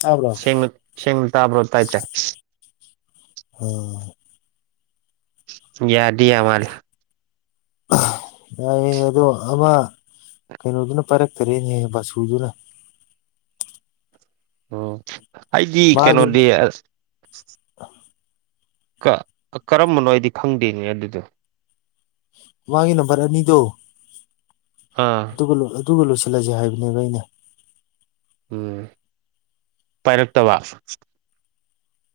ꯇꯥꯕ꯭ꯔꯣ ꯁꯦꯡꯅ ꯁꯦꯡꯅ ꯇꯥꯕ꯭ꯔꯣ ꯇꯥꯏꯇꯥꯏ ꯎꯝ ꯌꯥꯗꯤ ꯌꯥꯃꯁꯤ ꯌꯥꯏꯌꯦ ꯑꯗꯣ ꯑꯃ ꯀꯩꯅꯣꯗꯨꯅ ꯄꯥꯏꯔꯛꯇꯔꯦꯅꯦꯍ ꯕꯥꯁꯨꯗꯨꯅ ꯑꯣ ꯑꯩꯗꯤ ꯃꯥꯒꯤ ꯀꯩꯅꯣꯗꯤ ꯀꯔꯝꯕꯅꯣ ꯍꯥꯏꯗꯤ ꯈꯪꯗꯦꯅꯦ ꯑꯗꯨꯗꯣ ꯃꯥꯒꯤ ꯅꯝꯕꯔ ꯑꯅꯤꯗꯣ ꯑꯥ ꯑꯗꯨꯒ ꯑꯗꯨꯒ ꯂꯣꯏꯁꯤꯜꯂꯁꯦ ꯍꯥꯏꯕꯅꯦꯕ ꯑꯩꯅ ꯎꯝ ꯄꯥꯏꯔꯛꯇꯕ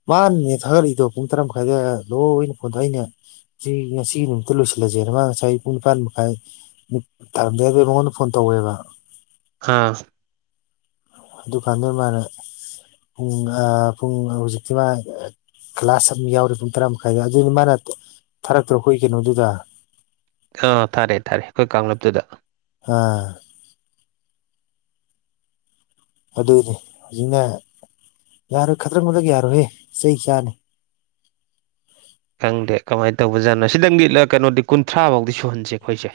ꯃꯥꯅꯅꯦ ꯊꯥꯒꯠꯂꯤꯏꯗꯣ ꯄꯨꯡ ꯇꯔꯥ ꯃꯈꯥꯏꯗ ꯂꯣꯏꯅ ꯐꯣꯟꯗ ꯑꯩꯅ ꯁꯤ ꯉꯁꯤ ꯅꯨꯃꯤꯠꯇ ꯂꯣꯏꯁꯤꯜꯂꯁꯦ ꯗꯨꯒ ꯉꯁꯥꯏ ꯄꯨꯡ ꯇꯟ ꯃꯈꯥꯏ ꯊꯔꯝꯗꯦ ꯑꯗꯨꯒꯤ ꯃꯉꯣꯟꯗ ꯐꯣꯟ ꯇꯧꯋꯦꯕ ꯍꯥꯥ ꯗꯨꯀꯥꯟꯗꯨ ꯃꯅ ꯄꯨꯡ ꯑ ꯄꯨꯡ ꯍꯧꯖꯤꯛꯇꯤ ꯝꯥ ꯀ꯭ꯂꯥꯁ ꯑꯃ ꯌꯥꯎꯔꯦ ꯄꯨꯡ ꯇꯔꯥ ꯃꯈꯥꯏꯗ ꯑꯗꯨ ꯃꯥꯅ ꯊꯥꯔꯛꯇ꯭ꯔ ꯀꯨꯏ ꯀꯩꯅꯣꯗꯨꯗ ꯑꯥ ꯊꯥꯔꯦ ꯊꯥꯔꯦ ꯑꯩꯈꯣꯏ ꯀꯥꯡꯂꯨꯞꯇꯨꯗ ꯑꯥ ꯑꯗꯨꯗꯤ ꯍꯧꯖꯤꯛꯅ ꯌꯥꯔꯣꯏ ꯈꯛꯇ꯭ꯔꯛ ꯃꯛꯗꯔ꯭ꯛ ꯌꯥꯔꯣꯏꯍꯦ ꯆꯩ ꯆꯥꯅꯤ ꯈꯪꯗꯦ ꯀꯃꯥꯏ ꯇꯧꯕꯖꯥꯠꯅꯣ ꯁꯤꯗꯪ ꯃꯤꯠꯂ ꯀꯨꯟꯊ꯭ꯔꯥꯐꯧꯗꯤ ꯁꯨꯍꯟꯁꯦ ꯑꯩꯈꯣꯏꯁꯦ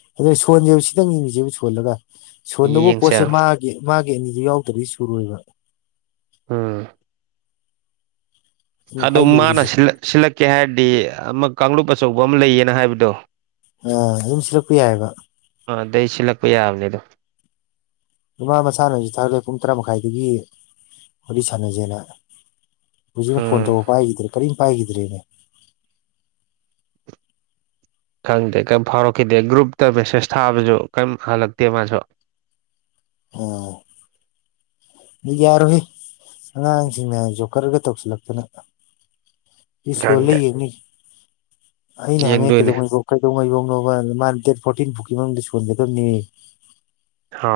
[unintelligible] ꯁꯣꯟꯁꯦꯕ ꯁꯤꯇꯪ ꯌꯦꯡꯉꯁꯦꯕ ꯁꯣꯜꯂꯒ ꯁꯣꯟꯗꯨꯕꯨ ꯌꯦꯡꯁꯦ ꯄꯣꯠꯁꯦ ꯃꯥ ꯃꯥꯒꯤ ꯑꯅꯤ ꯌꯥꯎꯗ꯭ꯔꯗꯤ ꯁꯨꯔꯣꯏꯕ ꯎꯝ ꯑꯗꯨꯅ ꯑꯗ ꯈ꯭ꯋꯥꯏ ꯃꯥꯅ ꯂꯨꯔꯤꯁꯦ ꯁꯤꯜꯂꯛꯀꯦ ꯍꯥꯏꯔꯗꯤ ꯑꯃ ꯀꯥꯡꯂꯨꯞ ꯑꯆꯧꯕ ꯑꯃ ꯂꯩꯌꯦꯅ ꯍꯥꯏꯕꯗꯣ ꯑ ꯑꯗꯨꯝ ꯁꯤꯜꯂꯛꯄ ꯌꯥꯏꯑꯕ ꯑ ꯑꯗꯩ ꯁꯤꯜꯂꯛꯄ ꯌꯥꯕꯅꯦ ꯑꯗꯣ ꯃ ꯃꯁꯥꯅ ꯍꯧꯖꯤꯛ ꯊꯥꯔꯦ ꯄꯨꯡ ꯇꯔꯥ ꯃꯈꯥꯏꯗꯒꯤ ꯋꯥꯔꯤ ꯁꯥꯟꯅꯁꯦꯅ ꯍꯧꯖꯤꯛꯅ ꯐꯣꯟ ꯎꯝ ꯇꯧꯕ ꯄꯥꯏꯈꯤꯗ꯭ꯔꯦ ꯀꯔꯤꯝ ꯄꯥꯏꯈꯤꯗ꯭ꯔꯦꯅꯦ ꯈꯪꯗꯦ ꯀꯥꯏꯝ ꯐꯥꯎꯔꯛꯈꯤꯗꯦ ꯒ꯭ꯔꯨꯞꯇ ꯃꯦꯁꯦꯁ ꯊꯥꯕꯁꯨ ꯀꯥꯏꯝ ꯍꯜꯂꯛꯇꯦ ꯃꯁꯨ ꯑꯣ ꯌꯥꯔꯨꯍꯦ ꯑꯉꯥꯡꯁꯤꯡꯅ ꯖꯣꯀꯔꯒ ꯇꯧꯁꯤꯜꯂꯛꯇꯅ ꯏ ꯁꯣꯂꯦ ꯈꯪꯗꯦ ꯌꯦꯡꯅꯤ ꯑꯩꯅ ꯍꯪꯉꯦ ꯌꯦꯡꯗꯣꯏꯅꯦ ꯀꯩꯗꯧꯉꯩꯕꯣ ꯀꯩꯗꯧꯉꯥꯏꯕꯧꯅꯣꯕ ꯃꯥꯅ ꯗꯦꯠ ꯐꯣꯔꯇꯤꯟ ꯐꯥꯎꯒꯤ ꯃꯅꯨꯡꯗ ꯁꯣꯟꯒꯗꯕꯅꯦ ꯍ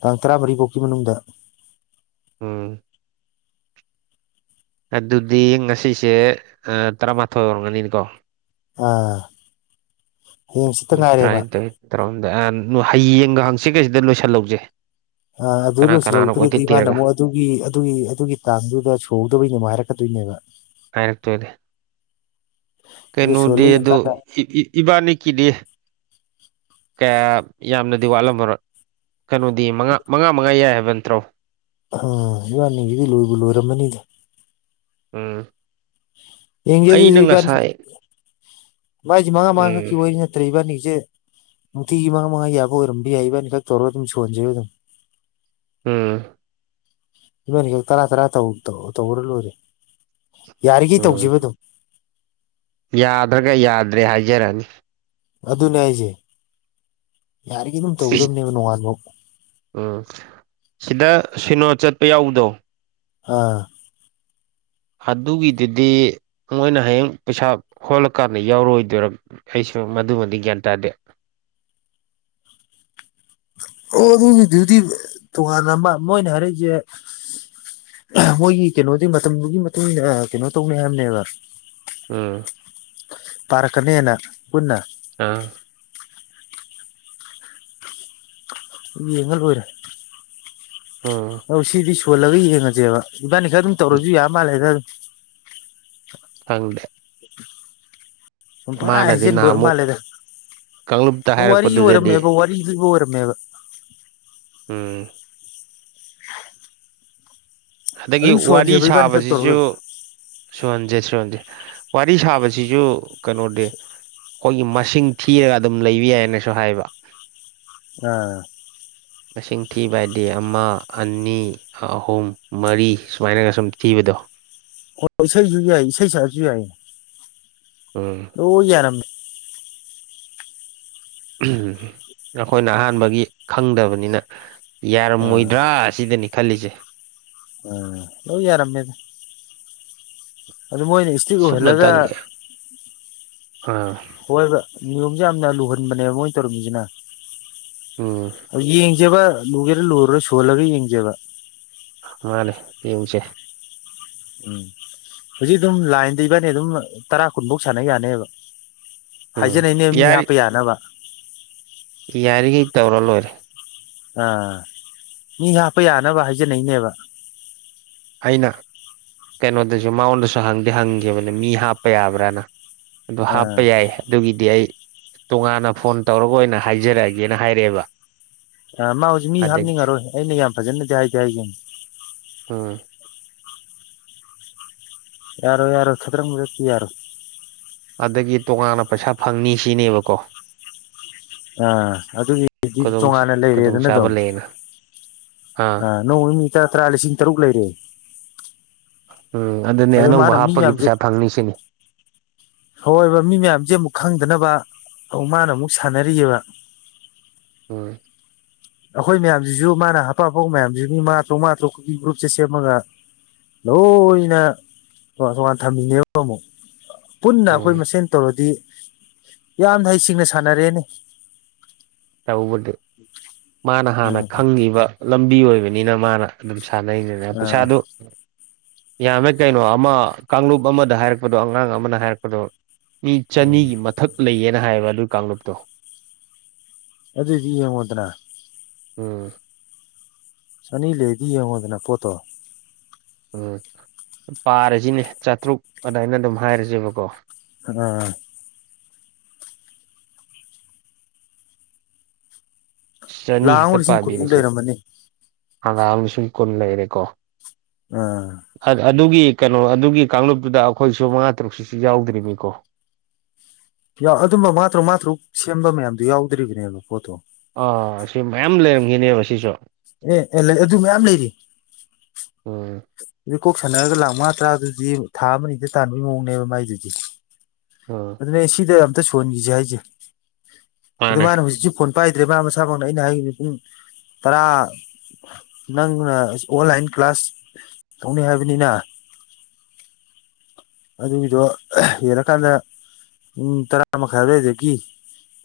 ꯇꯥꯡ ꯇꯔꯥꯃꯔꯤꯐꯥꯎꯒꯤ ꯃꯅꯨꯡꯗ ꯎꯝ ꯑꯗꯨꯗꯤ ꯉꯁꯤꯁꯦ ꯇꯔꯥꯃꯥꯊꯣꯏ ꯑꯣꯏꯔꯝꯒꯅꯤꯅꯤꯀꯣ ꯑꯥ ꯍꯌꯦꯡ ꯁꯤꯠꯇ ꯉꯥꯏꯔꯦꯕ ꯇꯔꯥꯅꯤꯊꯣꯏ ꯇꯔꯥꯍꯣꯨꯝꯗꯏ ꯍꯌꯦꯡꯒ ꯍꯪꯆꯤꯠ ꯒꯁꯤꯗ ꯂꯣꯏꯁꯤꯜꯍꯧꯁꯦ ꯑ ꯑꯗꯨ ꯏꯂ ꯀꯅꯥ ꯁꯤꯂꯎ ꯍꯧ ꯀꯅꯥꯅꯣ ꯀꯣꯏꯊꯤ ꯗ꯭ꯔꯗꯤ ꯃꯅ ꯊꯤꯔꯒ ꯃ ꯑꯗꯨꯒꯤ ꯑꯗꯨꯒꯤ ꯑꯗꯨꯒꯤ ꯇꯥꯡꯗꯨꯗ ꯁꯨꯍꯧꯗꯕꯩꯅꯦꯃ ꯍꯥꯏꯔꯛꯀꯗꯣꯏꯅꯦꯕ ꯍꯥꯏꯔꯛ ꯇꯣꯏꯅꯦ ꯑꯗꯨ ꯀꯩꯅꯣ ꯗꯦꯗꯣ ꯁꯨꯍꯜꯂꯤꯉꯀꯥꯟꯗ ꯏꯕꯥꯅꯤꯀꯤꯗꯤ ꯀꯌꯥ ꯌꯥꯝꯅꯗꯤ ꯋꯥꯠꯂꯝꯃꯔꯣꯏ ꯀꯩꯅꯣꯗꯤ ꯃꯉꯥ ꯃꯉꯥ ꯃꯉꯥ ꯌꯥꯏ ꯍꯥꯏꯕ ꯅꯠꯇ꯭ꯔꯣ ꯑ ꯏꯕꯥꯅꯤꯁꯤꯗꯤ ꯂꯣꯏꯕꯨ ꯂꯣꯏꯔꯝꯃꯅꯤꯗ ꯎꯝ ꯌꯦꯡꯒꯦ ꯑꯩꯅ ꯑꯗꯨꯗꯤ ꯏꯕꯅꯤ ꯉꯁꯥꯏ ꯃꯥꯏ ꯃꯥꯉ ꯃꯥꯉ ꯎꯝ ꯀꯥꯛꯤ ꯏꯕꯥꯅꯤꯁꯦ ꯅꯨꯡꯇꯤꯒꯤ ꯃꯉꯥ ꯃꯉꯥ ꯌꯥꯕ ꯑꯣꯏꯔꯝꯕ ꯌꯥꯏ ꯏꯕꯥꯅꯤ ꯈꯛ ꯇꯧꯔꯒ ꯑꯗꯨꯝ ꯁꯣꯟꯖꯦꯑꯗꯨꯝ ꯎꯝ ꯏꯕꯅꯤ ꯇꯔꯥ ꯇꯔꯥ ꯇꯧꯔ ꯂꯣꯏꯔꯦ ꯌꯥꯔꯤꯈꯩ ꯎꯝ ꯇꯧꯁꯤꯕ ꯑꯗꯨꯝ ꯌꯥꯗ꯭ꯔꯒ ꯌꯥꯗ꯭ꯔꯦ ꯍꯥꯏꯖꯔꯅꯤ ꯑꯗꯨꯅꯦ ꯑꯩꯁꯦ ꯌꯥꯔꯤꯒꯤ ꯑꯗꯨꯝ ꯇꯧꯒꯗꯕꯅꯦꯕ ꯅꯣꯡꯉꯥꯟꯕ ꯎꯝ ꯁꯤꯗ ꯁꯤꯅꯣ ꯆꯠꯄ ꯌꯥꯎꯕꯗꯣ ꯑꯥ ꯑꯗꯨꯒꯤꯗꯨꯗꯤ ꯃꯣꯏꯅ ꯍꯌꯦꯡ ꯄꯩꯁꯥ ꯍꯣꯜꯂꯀꯥꯟꯗ ꯌꯥꯎꯔꯣꯏꯗꯣꯏꯔ ꯑꯩꯁꯨ ꯃꯗꯨꯃꯗꯤ ꯒ꯭ꯌꯥꯟ ꯇꯥꯗꯦ ꯑꯣ ꯑꯗꯨꯒꯤꯗꯨꯗꯤ ꯇꯣꯉꯥꯟꯅ ꯑꯃ ꯃꯣꯏꯅ ꯍꯥꯏꯔꯛꯏꯁꯦ ꯃꯣꯏꯒꯤ ꯀꯩꯅꯣꯗꯤ ꯃꯇꯝꯗꯨꯒꯤ ꯃꯇꯨꯡ ꯏꯟꯅ ꯀꯩꯅꯣ ꯇꯧꯅꯤ ꯍꯥꯏꯕꯅꯦꯕ ꯎꯝ ꯄꯥꯔꯛꯀꯅꯤꯅ ꯄꯨꯟꯅ ꯑꯥ ꯌꯦꯉꯥ ꯂꯣꯏꯔꯦ ꯎꯝ ꯑꯧ ꯁꯤꯗꯤ ꯁꯨꯍꯜꯂꯒ ꯌꯦꯡꯉꯁꯦꯕ ꯏꯕꯟꯅꯤ ꯈꯥꯛ ꯑꯗꯨꯝ ꯇꯧꯔꯁꯨ ꯌꯥ ꯃꯥꯜꯂꯦꯗ ꯐꯪꯗꯦ ꯁꯨꯝ ꯄꯉꯥꯏ ꯃꯥꯅꯗꯤ ꯍꯩꯖꯤꯟꯕ ꯑꯣꯏꯔ ꯅꯍꯥꯟꯃꯨꯛ ꯃꯥꯜꯂꯦꯗ ꯀꯥꯡꯂꯨꯞꯇ ꯋꯥꯔꯤ ꯍꯥꯏꯔꯛꯄꯗꯨꯗꯗꯤ ꯑꯣꯏꯔꯝꯃꯦꯕ ꯋꯥꯔꯤ ꯂꯤꯕ ꯑꯣꯏꯔꯝꯃꯦꯕ ꯎꯝ ꯍ ꯑꯗꯒꯤ ꯋꯥꯔꯤ ꯁꯥꯕꯁꯤꯁꯨ ꯁꯨꯍꯟꯖꯦ ꯁꯨꯍꯟꯖꯦ ꯋꯥꯔꯤ ꯁꯥꯕꯁꯤꯁꯨ ꯀꯩꯅꯣꯗꯤ ꯑꯩꯈꯣꯏꯒꯤ ꯃꯁꯤꯡ ꯊꯤꯔꯒ ꯑꯗꯨꯝ ꯂꯩꯕ ꯌꯥꯏꯅꯁꯨ ꯍꯥꯏꯕ ꯑꯥ ꯃꯁꯤꯡ ꯊꯤꯕꯑꯗꯤ ꯑꯃ ꯑꯅꯤ ꯑꯍꯨꯝ ꯃꯔꯤ ꯁꯨꯃꯥꯏꯅꯒ ꯁꯨꯝ ꯊꯤꯕꯗꯣ ꯍ ꯏꯁꯩꯁꯨꯨ ꯌꯥꯏ ꯏꯁꯩ ꯁꯛꯑꯁꯨ ꯌꯥꯏ ꯎꯝ ꯑꯣ ꯌꯥꯔꯝꯃꯦ ꯑꯩꯈꯣꯏꯅ ꯑꯍꯥꯟꯕꯒꯤ ꯈꯪꯗꯕꯅꯤꯅ ꯑꯥ ꯌꯥꯔꯝꯃꯣꯏꯗ꯭ꯔꯥ ꯑꯁꯤꯗꯅꯤ ꯈꯜꯂꯤꯁꯦ ꯑ ꯂꯂꯣꯏ ꯌꯥꯔꯝꯃꯦꯗ ꯑꯗꯨ ꯃꯣꯏꯅꯤ ꯁꯨꯞꯅ ꯇꯉꯦ ꯑꯥ ꯍꯣꯏꯕ ꯅꯤꯌꯣꯝꯁꯦ ꯌꯥꯝꯅ ꯂꯨꯍꯟꯕꯅꯦꯕ ꯃꯣꯏꯅ ꯇꯧꯔꯝꯃꯤꯁꯤꯅ ꯎꯝ ꯌꯦꯡꯖꯕ ꯂꯨꯒꯦꯔꯥ ꯂꯨꯔꯨꯔ ꯁꯨꯍꯜꯂꯒ ꯌꯦꯡꯖꯕ ꯃꯥꯅꯦ ꯌꯦꯡꯁꯦ ꯎꯝ ꯍꯧꯖꯤꯛ ꯑꯗꯨꯝ ꯂꯥꯏꯟꯗ ꯏꯕꯥꯅꯤ ꯑꯗꯨꯝ ꯇꯔꯥ ꯀꯨꯟꯐꯧ ꯁꯥꯟꯅ ꯌꯥꯅꯦꯕ ꯎꯝ ꯍꯥꯏꯖꯅꯩꯅꯦ ꯃꯤ ꯌꯥꯔꯤ ꯍꯥꯞꯄ ꯌꯥꯅꯕ ꯌꯥꯔꯤꯈꯩ ꯇꯧꯔ ꯂꯣꯏꯔꯦ ꯑꯥ ꯃꯤ ꯍꯥꯞꯄ ꯌꯥꯅꯕ ꯍꯥꯏꯖꯅꯩꯅꯦꯕ ꯑꯩꯅ ꯀꯩꯅꯣꯗꯁꯨ ꯃꯉꯣꯟꯗꯁꯨ ꯍꯪꯗꯤ ꯍꯪꯈꯤꯕꯈꯤꯕꯅꯦ ꯃꯤ ꯍꯥꯞꯄ ꯌꯥꯕ꯭ꯔꯥꯅ ꯑꯗꯨ ꯍꯥꯞꯄ ꯑꯥ ꯌꯥꯏ ꯍꯥꯏ ꯑꯗꯨꯒꯤꯗꯤ ꯑꯩ ꯇꯣꯉꯥꯟꯅ ꯐꯣꯟ ꯇꯧꯔꯒ ꯑꯣꯏꯅ ꯍꯥꯏꯖꯔꯛꯑꯒꯦꯅ ꯍꯥꯏꯔꯛꯑꯦꯕ ꯑ ꯃꯥ ꯍꯧꯖꯤꯛ ꯃꯤ ꯑꯗꯒꯤ ꯍꯥꯞꯅꯤꯡꯉꯔꯣꯏ ꯑꯩꯅ ꯌꯥꯝ ꯐꯖꯅꯗꯤ ꯍꯥꯏꯗꯤ ꯍꯥꯏꯒꯦꯅꯤ ꯎꯝ ꯌꯥꯔꯣꯏ ꯌꯥꯔꯣꯏ ꯈꯥꯗꯔꯛ ꯃꯥꯗꯔꯛꯇꯤ ꯌꯥꯔꯣꯏ ꯑꯗꯒꯤ ꯇꯣꯉꯥꯟꯅ ꯄꯩꯁꯥ ꯐꯪꯅꯤ ꯁꯤꯅꯦꯕꯀꯣ ꯑꯥ ꯑꯗꯨꯒꯤꯗꯤ ꯈꯨꯗꯣꯡ ꯇꯣꯉꯥꯟꯅ ꯈꯨꯗꯣꯡ ꯂꯩꯔꯦꯗꯅ ꯆꯥꯕ ꯂꯩꯌꯦꯅ ꯑꯥ ꯑ ꯅꯣꯡꯃ ꯃꯤ ꯇꯔꯥ ꯇꯔꯥ ꯂꯤꯁꯤꯡ ꯇꯔꯨꯛ ꯂꯩꯔꯦ ꯎꯝ ꯑꯗꯨꯅꯦ ꯑꯗꯣ ꯃꯥꯅ ꯑꯅꯧꯕ ꯃꯤ ꯍꯥꯞꯄꯒꯤ ꯃꯌꯥꯝꯁꯦ ꯄꯩꯁꯥ ꯐꯪꯅꯤ ꯁꯤꯅꯤ ꯍꯣꯏꯕ ꯃꯤ ꯃꯌꯥꯝꯖꯦ ꯑꯃꯨꯛ ꯈꯪꯗꯅꯕ ꯃꯥꯅ ꯑꯃꯨꯛ ꯁꯥꯟ ꯔꯤꯕ ꯍꯣꯏ [inaudible] ꯑꯩꯈꯣꯏ ꯃꯌꯥꯝꯖꯤꯖꯨ ꯃꯥꯅ ꯍꯥꯞꯄꯥ ꯍꯥꯞꯄꯥ ꯃꯌꯥꯝꯁꯤꯁꯨ ꯃꯉꯥ ꯇꯔꯨꯛ ꯃꯉꯥ ꯇꯔꯨꯛ ꯒ꯭ꯔꯨꯞꯁꯦ ꯁꯦꯝꯃꯒ ꯂꯣꯏꯅ ꯇꯣꯉꯥꯟ ꯇꯣꯉꯥꯟ ꯊꯝꯕꯤꯅꯦꯕ ꯑꯃꯨꯛ ꯄꯨꯟꯅ ꯑꯩꯈꯣꯏ ꯎꯝ ꯃꯁꯦꯟ ꯇꯧꯔꯗꯤ ꯌꯥꯝꯅ ꯍꯩꯁꯤꯡꯅ ꯁꯥꯟꯅꯔꯦꯅꯦ ꯇꯧꯕꯗꯤ ꯃꯥꯅ ꯍꯥꯟꯅ ꯎꯝ ꯈꯪꯉꯤꯕ ꯂꯝꯕꯤ ꯑꯣꯏꯕꯅꯤꯅ ꯃꯥꯅ ꯑꯗꯨꯝ ꯁꯥꯟꯅꯩꯅꯦꯅ ꯑꯥ ꯄꯩꯁꯥꯗꯨ ꯌꯥꯝꯃꯦ ꯀꯩꯅꯣ ꯑꯃ ꯀꯥꯡꯂꯨꯞ ꯑꯃꯗ ꯍꯥꯏꯔꯛꯄꯗꯣ ꯑꯉꯥꯡ ꯑꯃꯅ ꯍꯥꯏꯔꯛꯄꯗꯣ ꯃꯤ ꯎꯝ ꯆꯅꯤꯒꯤ ꯃꯊꯛ ꯂꯩꯌꯦꯅ ꯍꯥꯏꯌꯦꯕ ꯑꯗꯨꯒꯤ ꯀꯥꯡꯂꯨꯞꯇꯣ ꯑꯗꯨꯗꯤ ꯌꯦꯡꯉꯣꯗꯅ ꯎꯝ ꯆꯅꯤ ꯂꯩꯔꯗꯤ ꯌꯦꯡꯉꯣꯗꯅ ꯄꯣꯠꯇꯣ ꯎꯝ ꯄꯥꯔꯖꯤꯅꯦ ꯆꯥꯇ꯭ꯔꯨꯛ ꯑꯗꯨꯃꯥꯏꯅ ꯑꯗꯨꯝ ꯍꯥꯏꯔꯖꯦꯕꯀꯣ ꯑꯥ ꯆꯅꯤ ꯂꯥꯛ ꯑꯃꯒ ꯍꯦꯛꯇ ꯂꯤꯁꯤꯡ ꯀꯨꯟꯃꯨꯛ ꯄꯥꯕꯤꯔꯁꯦ ꯂꯩꯔꯝꯃꯅꯤ ꯍꯪꯒꯥꯥꯡ ꯂꯤꯁꯤꯡ ꯀꯨꯟ ꯂꯩꯔꯦꯀꯣ ꯑꯥ ꯑꯗꯨꯒꯤ ꯀꯩꯅꯣ ꯑꯗꯨꯒꯤ ꯀꯥꯡꯂꯨꯞꯇꯨꯗ ꯑꯩꯈꯣꯏꯁꯨ ꯃꯉꯥ ꯇꯔꯨꯛꯁꯤꯁꯨ ꯌꯥꯎꯗ꯭ꯔꯤꯕꯅꯤꯀꯣ ꯌꯥꯎ ꯑꯗꯨꯝꯕ ꯃꯥꯉ ꯇꯔꯨꯛ ꯃꯥꯉ ꯇꯔꯨꯛ ꯁꯦꯝꯕ ꯃꯌꯥꯝꯗꯣ ꯌꯥꯎꯗ꯭ꯔꯤꯕꯅꯦꯕ ꯄꯣꯠꯇꯣ ꯑꯥ ꯁꯤ ꯃꯌꯥꯝ ꯂꯩꯔꯝꯈꯤꯅꯦꯕ ꯁꯤꯁꯨ ꯑꯦ ꯑꯦ ꯂꯩ ꯑꯗꯨ ꯃꯌꯥꯝ ꯂꯩꯔꯤ ꯑꯣ ꯑꯗꯨ ꯀꯣꯛ ꯁꯥꯟꯅꯔꯒ ꯂꯥꯛ ꯃꯉꯥ ꯇꯔꯥꯗꯨꯗꯤ ꯊꯥ ꯑꯃ ꯑꯅꯤꯗ ꯇꯥꯟꯕꯒꯤ ꯃꯑꯣꯡꯅꯦꯕ ꯃꯥꯏꯗꯨꯗꯤ ꯎꯝ ꯑꯗꯨꯅꯦ ꯁꯤꯗ ꯑꯝꯇ ꯁꯣꯟꯍꯟꯈꯤꯁꯦ ꯍꯥꯏꯁꯦ ꯑꯗꯨ ꯃꯥꯅꯦ ꯃꯥꯅ ꯍꯧꯖꯤꯛꯁꯨ ꯐꯣꯟ ꯄꯥꯏꯗ꯭ꯔꯦꯕ ꯃꯥ ꯃꯁꯥꯃꯛꯅ ꯑꯩꯅ ꯍꯥꯏꯈꯤꯕ ꯄꯨꯡ ꯇꯔꯥ ꯅꯪꯅ ꯑꯣꯟꯂꯥꯏꯟ ꯀ꯭ꯂꯥꯁ ꯇꯧꯅꯤ ꯍꯥꯏꯕꯅꯤꯅ ꯑꯗꯨꯒꯤꯗꯣ ꯍꯦꯜꯂꯀꯥꯟꯗ ꯄꯨꯡ ꯇꯔꯥ ꯃꯈꯥꯏ ꯗꯨꯋꯥꯢꯗꯒꯤ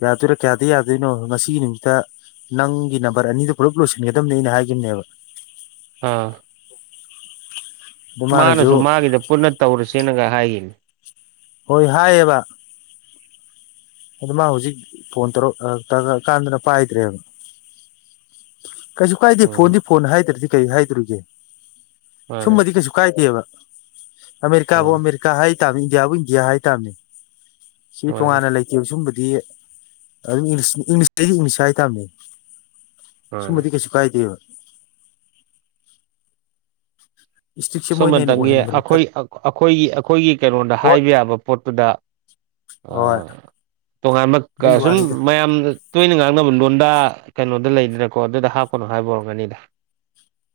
ꯌꯥꯗꯣꯏꯔꯥ ꯀꯌꯥꯗ ꯌꯥꯗꯣꯏꯅꯣ ꯉꯁꯤꯒꯤ ꯅꯨꯃꯤꯠꯁꯤꯗ ꯅꯪꯒꯤ ꯅꯝꯕꯔ ꯑꯅꯤꯗꯨ ꯄꯨꯂꯞ ꯂꯣꯏꯁꯤꯟꯒꯗꯕꯅꯦꯅ ꯑꯩꯅ ꯍꯥꯏꯒꯤꯕꯅꯦꯕ ꯑꯥ ꯃꯥꯅꯁꯨ ꯃꯥꯒꯤꯗ ꯄꯨꯟꯅ ꯇꯧꯔꯁꯦꯅꯒ ꯍꯥꯏꯈꯤꯕꯅꯤ ꯍꯣꯏ ꯍꯥꯏꯌꯦꯕ ꯑꯗꯨ ꯃꯥ ꯍꯧꯖꯤꯛ ꯐꯣꯟ ꯇꯔꯨꯛ ꯑꯥ ꯇꯧꯔꯛ ꯀꯥꯟꯗꯅ ꯄꯥꯏꯗ꯭ꯔꯦꯕ ꯀꯩꯁꯨ ꯀꯥꯏꯗꯦ ꯎꯝ ꯐꯣꯟꯗꯤ ꯐꯣꯟ ꯍꯥꯏꯗ꯭ꯔꯗꯤ ꯀꯩ ꯍꯥꯏꯗꯧꯔꯤꯒꯦ ꯃꯥꯅꯦ ꯁꯨꯝꯃꯗꯤ ꯀꯩꯁꯨ ꯀꯥꯏꯗꯦꯕ ꯑꯃꯦꯔꯤꯀꯥꯕꯨ ꯎꯝ ꯑꯃꯦꯔꯤꯀꯥ ꯍꯥꯏꯇꯥꯥꯝꯅꯤ ꯏꯟꯗꯤꯌꯥꯕꯨ ꯏꯟꯗꯤꯌꯥ ꯍꯥꯏ ꯇꯥꯝꯅꯤ ꯁꯤ ꯃꯥꯅꯦ ꯇꯣꯉꯥꯟꯅ ꯂꯩꯇꯦꯕ ꯁꯨꯝꯕꯗꯤ ꯑꯗꯨꯝ ꯏꯪꯂꯤꯁꯇꯤ ꯏꯪꯂꯤꯁ ꯍꯥꯏꯇꯥꯥꯕꯅꯤ ꯃꯥꯅꯦ ꯁꯨꯝꯃꯕꯗꯤ ꯀꯩꯁꯨ ꯀꯥꯏꯗꯦꯕ ꯏꯁꯇ꯭ꯔꯤꯛꯁꯦ ꯃꯣꯏꯅ ꯍꯦꯟꯅ ꯁꯨꯝꯃꯇꯪꯒꯤ ꯑꯣꯏꯍꯟꯕꯅꯦ ꯑꯩꯈꯣꯏ ꯈꯜ ꯑꯩꯈꯣꯏꯒꯤ ꯑꯩꯈꯣꯏꯒꯤ ꯀꯩꯅꯣꯗ ꯍꯣꯏ ꯍꯥꯏꯕ ꯌꯥꯕ ꯄꯣꯠꯇꯨꯗ ꯍꯣꯏ ꯑꯥ ꯇꯣꯉꯥꯟꯕ ꯑꯗꯨꯒꯤ ꯀꯁꯨꯝ ꯋꯥꯅꯤꯗ ꯃꯌꯥꯝꯗ ꯇꯣꯏꯅ ꯉꯥꯡꯅꯕ ꯂꯣꯟꯗ ꯀꯩꯅꯣꯗ ꯂꯩꯗꯅꯀꯣ ꯑꯗꯨꯗ ꯍꯥꯞꯄꯅꯣ ꯍꯥꯏꯕ ꯑꯣꯏꯔꯝꯒꯅꯤꯗ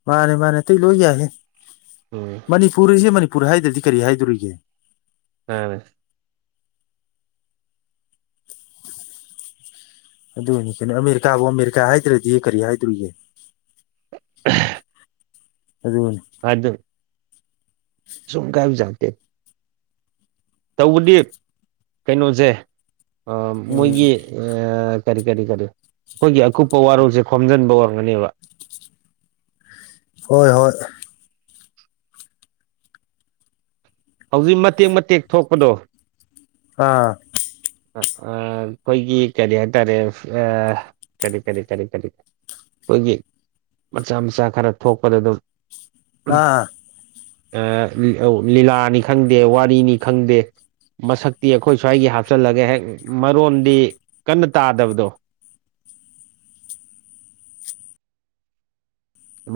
ꯃꯥꯅꯦ ꯃꯥꯅꯦ ꯑꯇꯩ ꯂꯣꯢ ꯌꯥꯢꯍꯦ ꯎꯝ ꯃꯅꯤꯄꯨꯔꯤꯁꯦ ꯃꯅꯤꯄꯨꯔ ꯍꯥꯏꯗ꯭ꯔꯗꯤ ꯀꯔꯤ ꯍꯥꯏꯗꯣꯔꯤꯒꯦ ꯑꯥ ꯑꯗꯨꯅꯤ ꯀꯩꯅꯣ ꯑꯃꯦꯔꯤꯀꯥꯕꯨ ꯑꯃꯦꯔꯤꯀꯥ ꯍꯥꯏꯗ꯭ꯔꯗꯤ ꯀꯔꯤ ꯍꯥꯏꯗꯨꯔꯤꯒꯦ [inaudible] ꯑꯗꯨꯅꯦ [inaudible] ꯆꯨꯝ ꯀꯥꯢꯕꯖꯛ ꯅꯠꯇꯦ ꯇꯧꯕꯗꯤ ꯀꯩꯅꯣꯁꯦ ꯑ ꯎꯝ ꯃꯣꯏꯒꯤ ꯑꯦ ꯀꯔꯤ ꯀꯔꯤ ꯀꯔꯤ ꯑꯈꯣꯏꯒꯤ ꯑꯀꯨꯞꯄ ꯋꯥꯔꯣꯜꯁꯦ ꯈꯣꯝꯖꯟꯕ ꯑꯣꯏꯔꯝꯒꯅꯦꯕ ꯍꯣꯏ ꯍꯣꯏ ꯍꯧꯖꯤꯛ ꯃꯇꯦꯛ ꯃꯇꯦꯛ ꯊꯣꯛꯄꯗꯣ ꯑꯥ ꯑꯈꯣꯏꯒꯤ ꯀꯔꯤ ꯍꯥꯏꯇꯥꯔꯦ ꯑ ꯀꯔꯤ ꯀꯔꯤ ꯀꯔꯤ ꯀꯔꯤ ꯈꯣꯏꯒꯤ ꯃꯆꯥ ꯃꯆꯥ ꯈꯔ ꯊꯣꯛꯄꯅꯦ ꯑꯗꯨꯝ ꯍꯥ ꯑ [unintelligible] ꯂꯤꯂꯥꯅꯤ ꯈꯪꯗꯦ ꯋꯥꯔꯤꯅꯤ ꯈꯪꯗꯦ ꯃꯁꯛꯇꯤ ꯑꯈꯣꯏ ꯁ꯭ꯋꯥꯏꯒꯤ ꯍꯥꯞꯆꯤꯜꯂꯒꯦ ꯍꯦꯛ ꯃꯔꯣꯟꯗꯤ ꯀꯟꯅ ꯇꯥꯗꯕꯗꯣ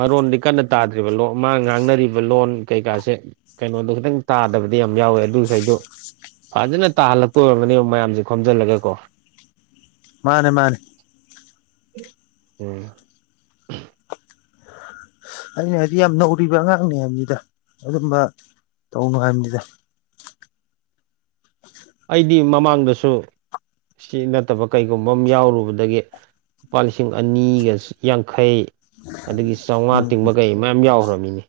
ꯃꯔꯣꯟꯗꯤ ꯀꯟꯅ ꯇꯥꯗ꯭ꯔꯤꯕ ꯂꯣꯟ ꯃꯥ ꯉꯥꯡꯅꯔꯤꯕ ꯂꯣꯟ ꯀꯩꯀꯥꯁꯦ ꯀꯩꯅꯣꯗꯣ ꯈꯤꯇꯪ ꯇꯥꯗꯕꯗꯤ ꯌꯥꯝ ꯌꯥꯎꯋꯦ ꯑꯗꯨꯈꯩꯗꯨ ꯐꯖꯅ ꯇꯥꯍꯜꯂꯛꯇ ꯑꯣꯏꯔꯝꯒꯅꯦꯕ ꯃꯌꯥꯝꯖꯦ ꯈꯣꯝꯖꯤꯜꯂꯒ ꯀꯣ ꯃꯥꯅꯦ ꯃꯥꯅꯦ ꯎꯝ ꯑꯩꯅ ꯍꯥꯏꯗꯤ ꯌꯥꯝ ꯅꯧꯔꯤꯕ ꯑꯉꯥꯡꯅꯤ ꯍꯥꯏꯕꯅꯤꯗ ꯑꯗꯨꯝꯕ ꯇꯧꯅꯨ ꯍꯥꯏꯕꯅꯤꯗ ꯑꯩꯗꯤ ꯃꯃꯥꯡꯗꯁꯨ ꯁꯤ ꯅꯠꯇꯕ ꯀꯩꯒꯨꯝꯕ ꯑꯃ ꯌꯥꯎꯔꯨꯕꯗꯒꯤ ꯂꯨꯄꯥ ꯂꯤꯁꯤꯡ ꯑꯅꯤꯒ ꯌꯥꯡꯈꯩ ꯑꯗꯒꯤ ꯆꯥꯎꯉꯥ ꯎꯝ ꯇꯤꯡꯕ ꯀꯩ ꯃꯌꯥꯝ ꯌꯥꯎꯈ꯭ꯔꯕꯅꯤꯅꯦ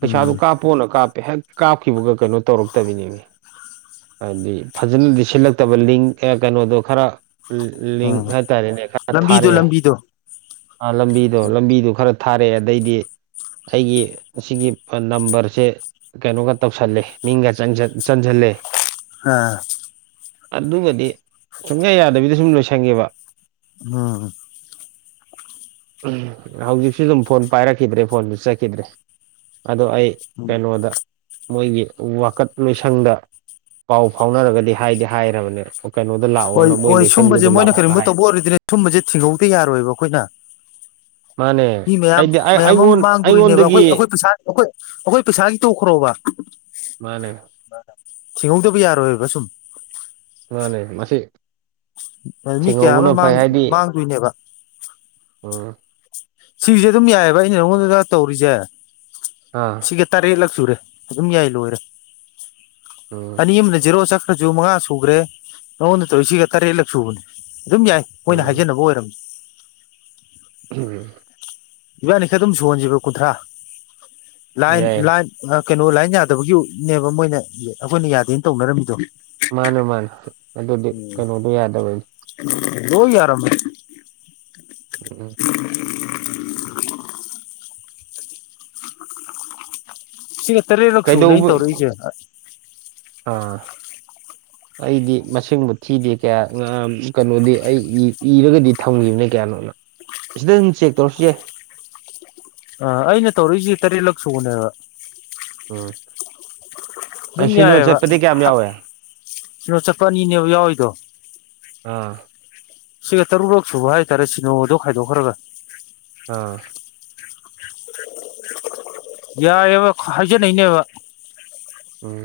ꯄꯩꯁꯥꯕꯨ ꯎꯝ ꯀꯥꯞꯄꯣꯅ ꯀꯥꯞꯄꯦ ꯍꯦꯛ ꯀꯥꯞꯈꯤꯕꯒ ꯀꯩꯅꯣ ꯇꯧꯔꯛꯇꯕꯤꯅꯦꯃꯤ ꯍꯥꯏꯗꯤ ꯐꯖꯅꯗꯤ ꯁꯤꯜꯂꯛꯇꯕ ꯂꯤꯡ ꯀꯩꯅꯣꯗꯣ ꯈꯔ ꯂꯤꯡ ꯎꯝ ꯍꯥꯏꯇꯥꯔꯦꯅꯦ ꯈꯔ ꯂꯝꯕꯤꯗꯣ ꯊꯥꯔꯛꯑꯦ ꯂꯝꯕꯤꯗꯣ ꯂꯝꯕꯤꯗꯨ ꯂꯝꯕꯤꯗꯨ ꯈꯔ ꯊꯥꯔꯛꯑꯦ ꯑꯗꯩꯗꯤ ꯑꯩꯒꯤ ꯑꯁꯤꯒꯤꯐꯟ ꯅꯝꯕꯔꯁꯦ ꯀꯩꯅꯣꯒ ꯇꯧꯁꯜꯂꯦ ꯃꯤꯡꯒ ꯆꯟꯖꯟ ꯆꯟꯖꯜꯂꯦ ꯍꯥ ꯑꯗꯨꯒꯗꯤ ꯁꯨꯡꯌꯥ ꯌꯥꯗꯕꯤꯗ ꯁꯨꯝ ꯂꯣꯏꯁꯟꯒꯤꯕ ꯑꯃ ꯎꯝ ꯍꯧꯖꯤꯛꯁꯨ ꯑꯗꯨꯝ ꯐꯣꯟ ꯄꯥꯏꯔꯛꯈꯤꯗ꯭ꯔꯦ ꯐꯣꯟꯁꯨ ꯆꯠꯈꯤꯗ꯭ꯔꯦ ꯑꯗꯣ ꯑꯩ ꯎꯝ ꯀꯩꯅꯣꯗ ꯃꯣꯏꯒꯤ ꯋꯥꯀꯠ ꯂꯣꯏꯁꯪꯗ ꯄꯥꯎ ꯐꯥꯎꯅꯔꯒꯗꯤ ꯍꯥꯏꯗꯤ ꯍꯥꯏꯔꯕꯅꯦ ꯀꯩꯅꯣꯗ ꯍꯣꯏ ꯂꯥꯛꯑꯣꯅ ꯃꯣꯏ ꯍꯣꯏ ꯂꯣꯏꯁꯪꯗꯨꯗ ꯁꯨꯝꯕꯁꯦ ꯃꯣꯏꯅ ꯂꯥꯛꯑꯣꯅ ꯀꯔꯤꯒꯨꯝꯕ ꯍꯥꯏ ꯇꯧꯕ ꯑꯣꯏꯔꯗꯤꯅꯦ ꯁꯨꯝꯕꯁꯦ ꯊꯤꯡꯍꯧꯗ ꯌꯥꯔꯣꯏꯕ ꯑꯈꯣꯏꯅ ꯃꯥꯅꯦ ꯃꯤ ꯃꯌꯥꯝ ꯑꯩꯗꯤ ꯃꯌꯥꯝ ꯑꯃ ꯑꯩꯉꯣꯟ ꯃꯥꯡꯗꯣꯔꯤꯅꯦꯕ ꯑꯩꯉꯣꯟꯗꯒꯤ ꯑꯈꯣꯏ ꯑꯈꯣꯏ ꯄꯩꯁꯥ ꯑꯈꯣꯏ ꯑꯈꯣꯏ ꯄꯩꯁꯥꯒꯤ ꯇꯣꯛꯈ꯭ꯔꯣꯕ ꯃꯥꯅꯦ ꯊꯤꯡꯍꯧꯗꯕ ꯌꯥꯔꯣꯏꯕ ꯁꯨꯝ ꯃꯥꯅꯦ ꯃꯁꯤ ꯃꯤ ꯀꯌꯥ ꯑꯃ ꯊꯦꯡꯍꯧꯕꯅ ꯐꯩ ꯃꯥꯡ ꯃꯥꯡꯗꯣꯏꯅꯦꯕ ꯑꯣ ꯁꯤꯒꯤꯁꯦ ꯑꯗꯨꯝ ꯌꯥꯏꯑꯕ ꯑꯩꯅ ꯅꯉꯣꯟꯗꯒ ꯇꯧꯔꯤꯁꯦ ꯑꯥ ꯁꯤꯒ ꯇꯔꯦꯠꯂꯛ ꯁꯨꯔꯦ ꯑꯗꯨꯝ ꯌꯥꯏ ꯂꯣꯏꯔꯦ [unintelligible] ꯑꯅꯤ ꯑꯃꯅ ꯖꯦꯔꯣ ꯆꯠꯈ꯭ꯔꯁꯨ ꯃꯉꯥ ꯁꯨꯈ꯭ꯔꯦ ꯅꯉꯣꯟꯗ ꯇꯧꯔꯤꯁꯤꯒ ꯇꯔꯦꯠꯂꯛ ꯁꯨꯕꯅꯦ ꯑꯗꯨꯝ ꯌꯥꯏ ꯃꯣꯏꯅ ꯎꯝ ꯍꯥꯏꯖꯤꯅꯕ ꯑꯣꯏꯔꯝ ꯑꯍꯝꯒ ꯏꯕꯥꯅꯤ ꯈꯔ ꯑꯗꯨꯝ ꯁꯨꯍꯟꯁꯦꯕ ꯀꯨꯟꯊ꯭ꯔꯥ ꯂꯥꯏꯟ ꯌꯥꯏ ꯂꯥꯏꯟ ꯑ ꯀꯩꯅꯣ ꯂꯥꯏꯟ ꯌꯥꯗꯕꯒꯤꯅꯦꯕ ꯃꯣꯏꯅ ꯑꯈꯣꯏꯅ ꯌꯥꯗꯦꯅ ꯇꯧꯅꯔꯝꯃꯤꯗꯣ ꯃꯥꯅꯦ ꯃꯥꯅꯦ ꯑꯗꯨꯗꯤ ꯀꯅꯣꯗꯣ ꯌꯥꯗꯕꯩ ꯂꯣꯏ ꯌꯥꯔꯝꯃꯦ [unintelligible] [inaudible] ꯁꯤꯒ ꯇꯔꯦꯠꯔꯛ ꯁꯨꯕꯅꯦ ꯑꯩꯅ ꯀꯩꯗꯧꯕ ꯇꯧꯔꯛꯏꯁꯦ ꯑꯥ [unintelligible] ꯑꯩꯗꯤ ꯃꯁꯤꯡꯕꯨ ꯊꯤꯗꯦ ꯀꯌꯥ [unintelligible] ꯀꯩꯅꯣꯗꯤ ꯑꯩ ꯏꯔꯒꯗꯤ ꯊꯝꯈꯤꯕꯅ ꯀꯌꯥꯅꯣꯅ ꯑꯁꯤꯗ ꯑꯗꯨꯝ ꯆꯦꯛ ꯇꯧꯔꯁꯨ ꯌꯥꯏ ꯑ ꯑꯩꯅ ꯇꯧꯔꯛꯏꯁꯤ ꯇꯔꯦꯠꯂꯛ ꯁꯨꯕꯅꯦꯕ ꯎꯝ ꯑꯗꯨꯝ ꯁꯤꯅꯣ ꯌꯥꯏꯑꯕ ꯆꯠꯄꯗꯤ ꯀꯌꯥꯝ ꯌꯥꯎꯋꯦ ꯁꯤꯅꯣ ꯆꯠꯄ ꯑꯅꯤꯅꯦꯕ ꯌꯥꯎꯏꯗꯣ ꯑꯥ ꯁꯤꯒ ꯇꯔꯨꯔꯛ ꯁꯨꯕ ꯍꯥꯏꯇꯥꯔꯦ ꯁꯤꯅꯣꯗꯣ ꯈꯥꯏꯗꯣꯛꯈ꯭ꯔꯒ ꯑꯥ ꯌꯥꯏꯑꯦꯕ ꯍꯥꯏꯖꯅꯩꯅꯦꯕ ꯎꯝ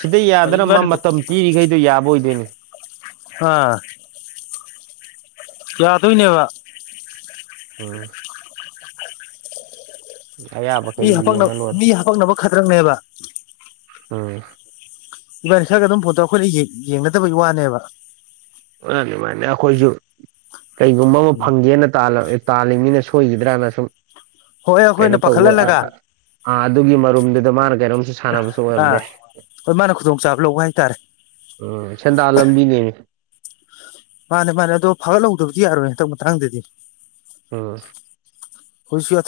ꯁꯤꯗ ꯌꯥꯗꯅ ꯃꯥ ꯏꯕꯥꯅꯤ ꯃꯇꯝ ꯄꯤꯔꯤꯈꯩꯗꯣ ꯌꯥꯕ ꯑꯣꯏꯗꯣꯏꯅꯦ ꯍꯥ ꯌꯥꯗꯣꯏꯅꯦꯕ ꯎꯝ ꯃꯤ ꯑꯌꯥꯕꯈꯩ ꯍꯥꯄꯛꯅ ꯌꯦꯡꯉ ꯂꯣꯏꯔꯦ ꯃꯤ ꯍꯥꯄꯛꯅꯕ ꯈꯗ꯭ꯔꯛꯅꯦꯕ ꯎꯝ ꯏꯕꯥꯅꯤ ꯈꯔꯒ ꯑꯗꯨꯝ ꯐꯣꯇꯣ ꯑꯩꯈꯣꯏꯅ ꯌꯦꯡ ꯌꯦꯡꯅꯗꯕꯩ ꯋꯥꯅꯦꯕ [unintelligible] ꯃꯥꯏꯅ ꯑꯩꯈꯣꯏꯖꯨ ꯀꯩꯒꯨꯝꯕ ꯑꯃ ꯐꯪꯒꯦꯅ ꯇꯥꯜꯂ ꯇꯥꯜꯂꯤ ꯃꯤꯅ ꯁꯣꯏꯈꯤꯗ꯭ꯔꯅ ꯁꯨꯝ ꯍꯣꯏ ꯀꯩꯅꯣ ꯑꯩꯈꯣꯏꯅ ꯇꯧꯕ ꯄꯥꯈꯠꯍꯜꯂꯒ ꯑꯥꯑꯥ ꯑꯥ ꯑꯗꯨꯒꯤ ꯃꯔꯨꯝꯗꯨꯗ ꯃꯥꯅ ꯀꯩꯅꯣꯝꯁꯨ ꯁꯥꯟꯅꯕꯁꯨ ꯑꯥ ꯑꯣꯏꯔꯝꯕꯌꯥꯏ ꯍꯣꯏ ꯃꯥꯅ ꯈꯨꯗꯣꯡꯆꯥꯕ ꯂꯧꯕ ꯍꯥꯏꯇꯥꯔꯦ ꯎꯝ ꯁꯦꯟꯗꯥꯜ ꯂꯝꯕꯤꯅꯦ ꯃꯥꯅꯦ ꯃꯥꯅꯦ ꯑꯗꯣ ꯐꯥꯒꯠꯍꯧꯗꯕꯗꯤ ꯌꯥꯔꯣꯏ ꯍꯟꯗꯛ ꯃꯇꯥꯡꯗꯗꯤ ꯎꯝ ꯍꯣꯏꯁꯨ [unintelligible]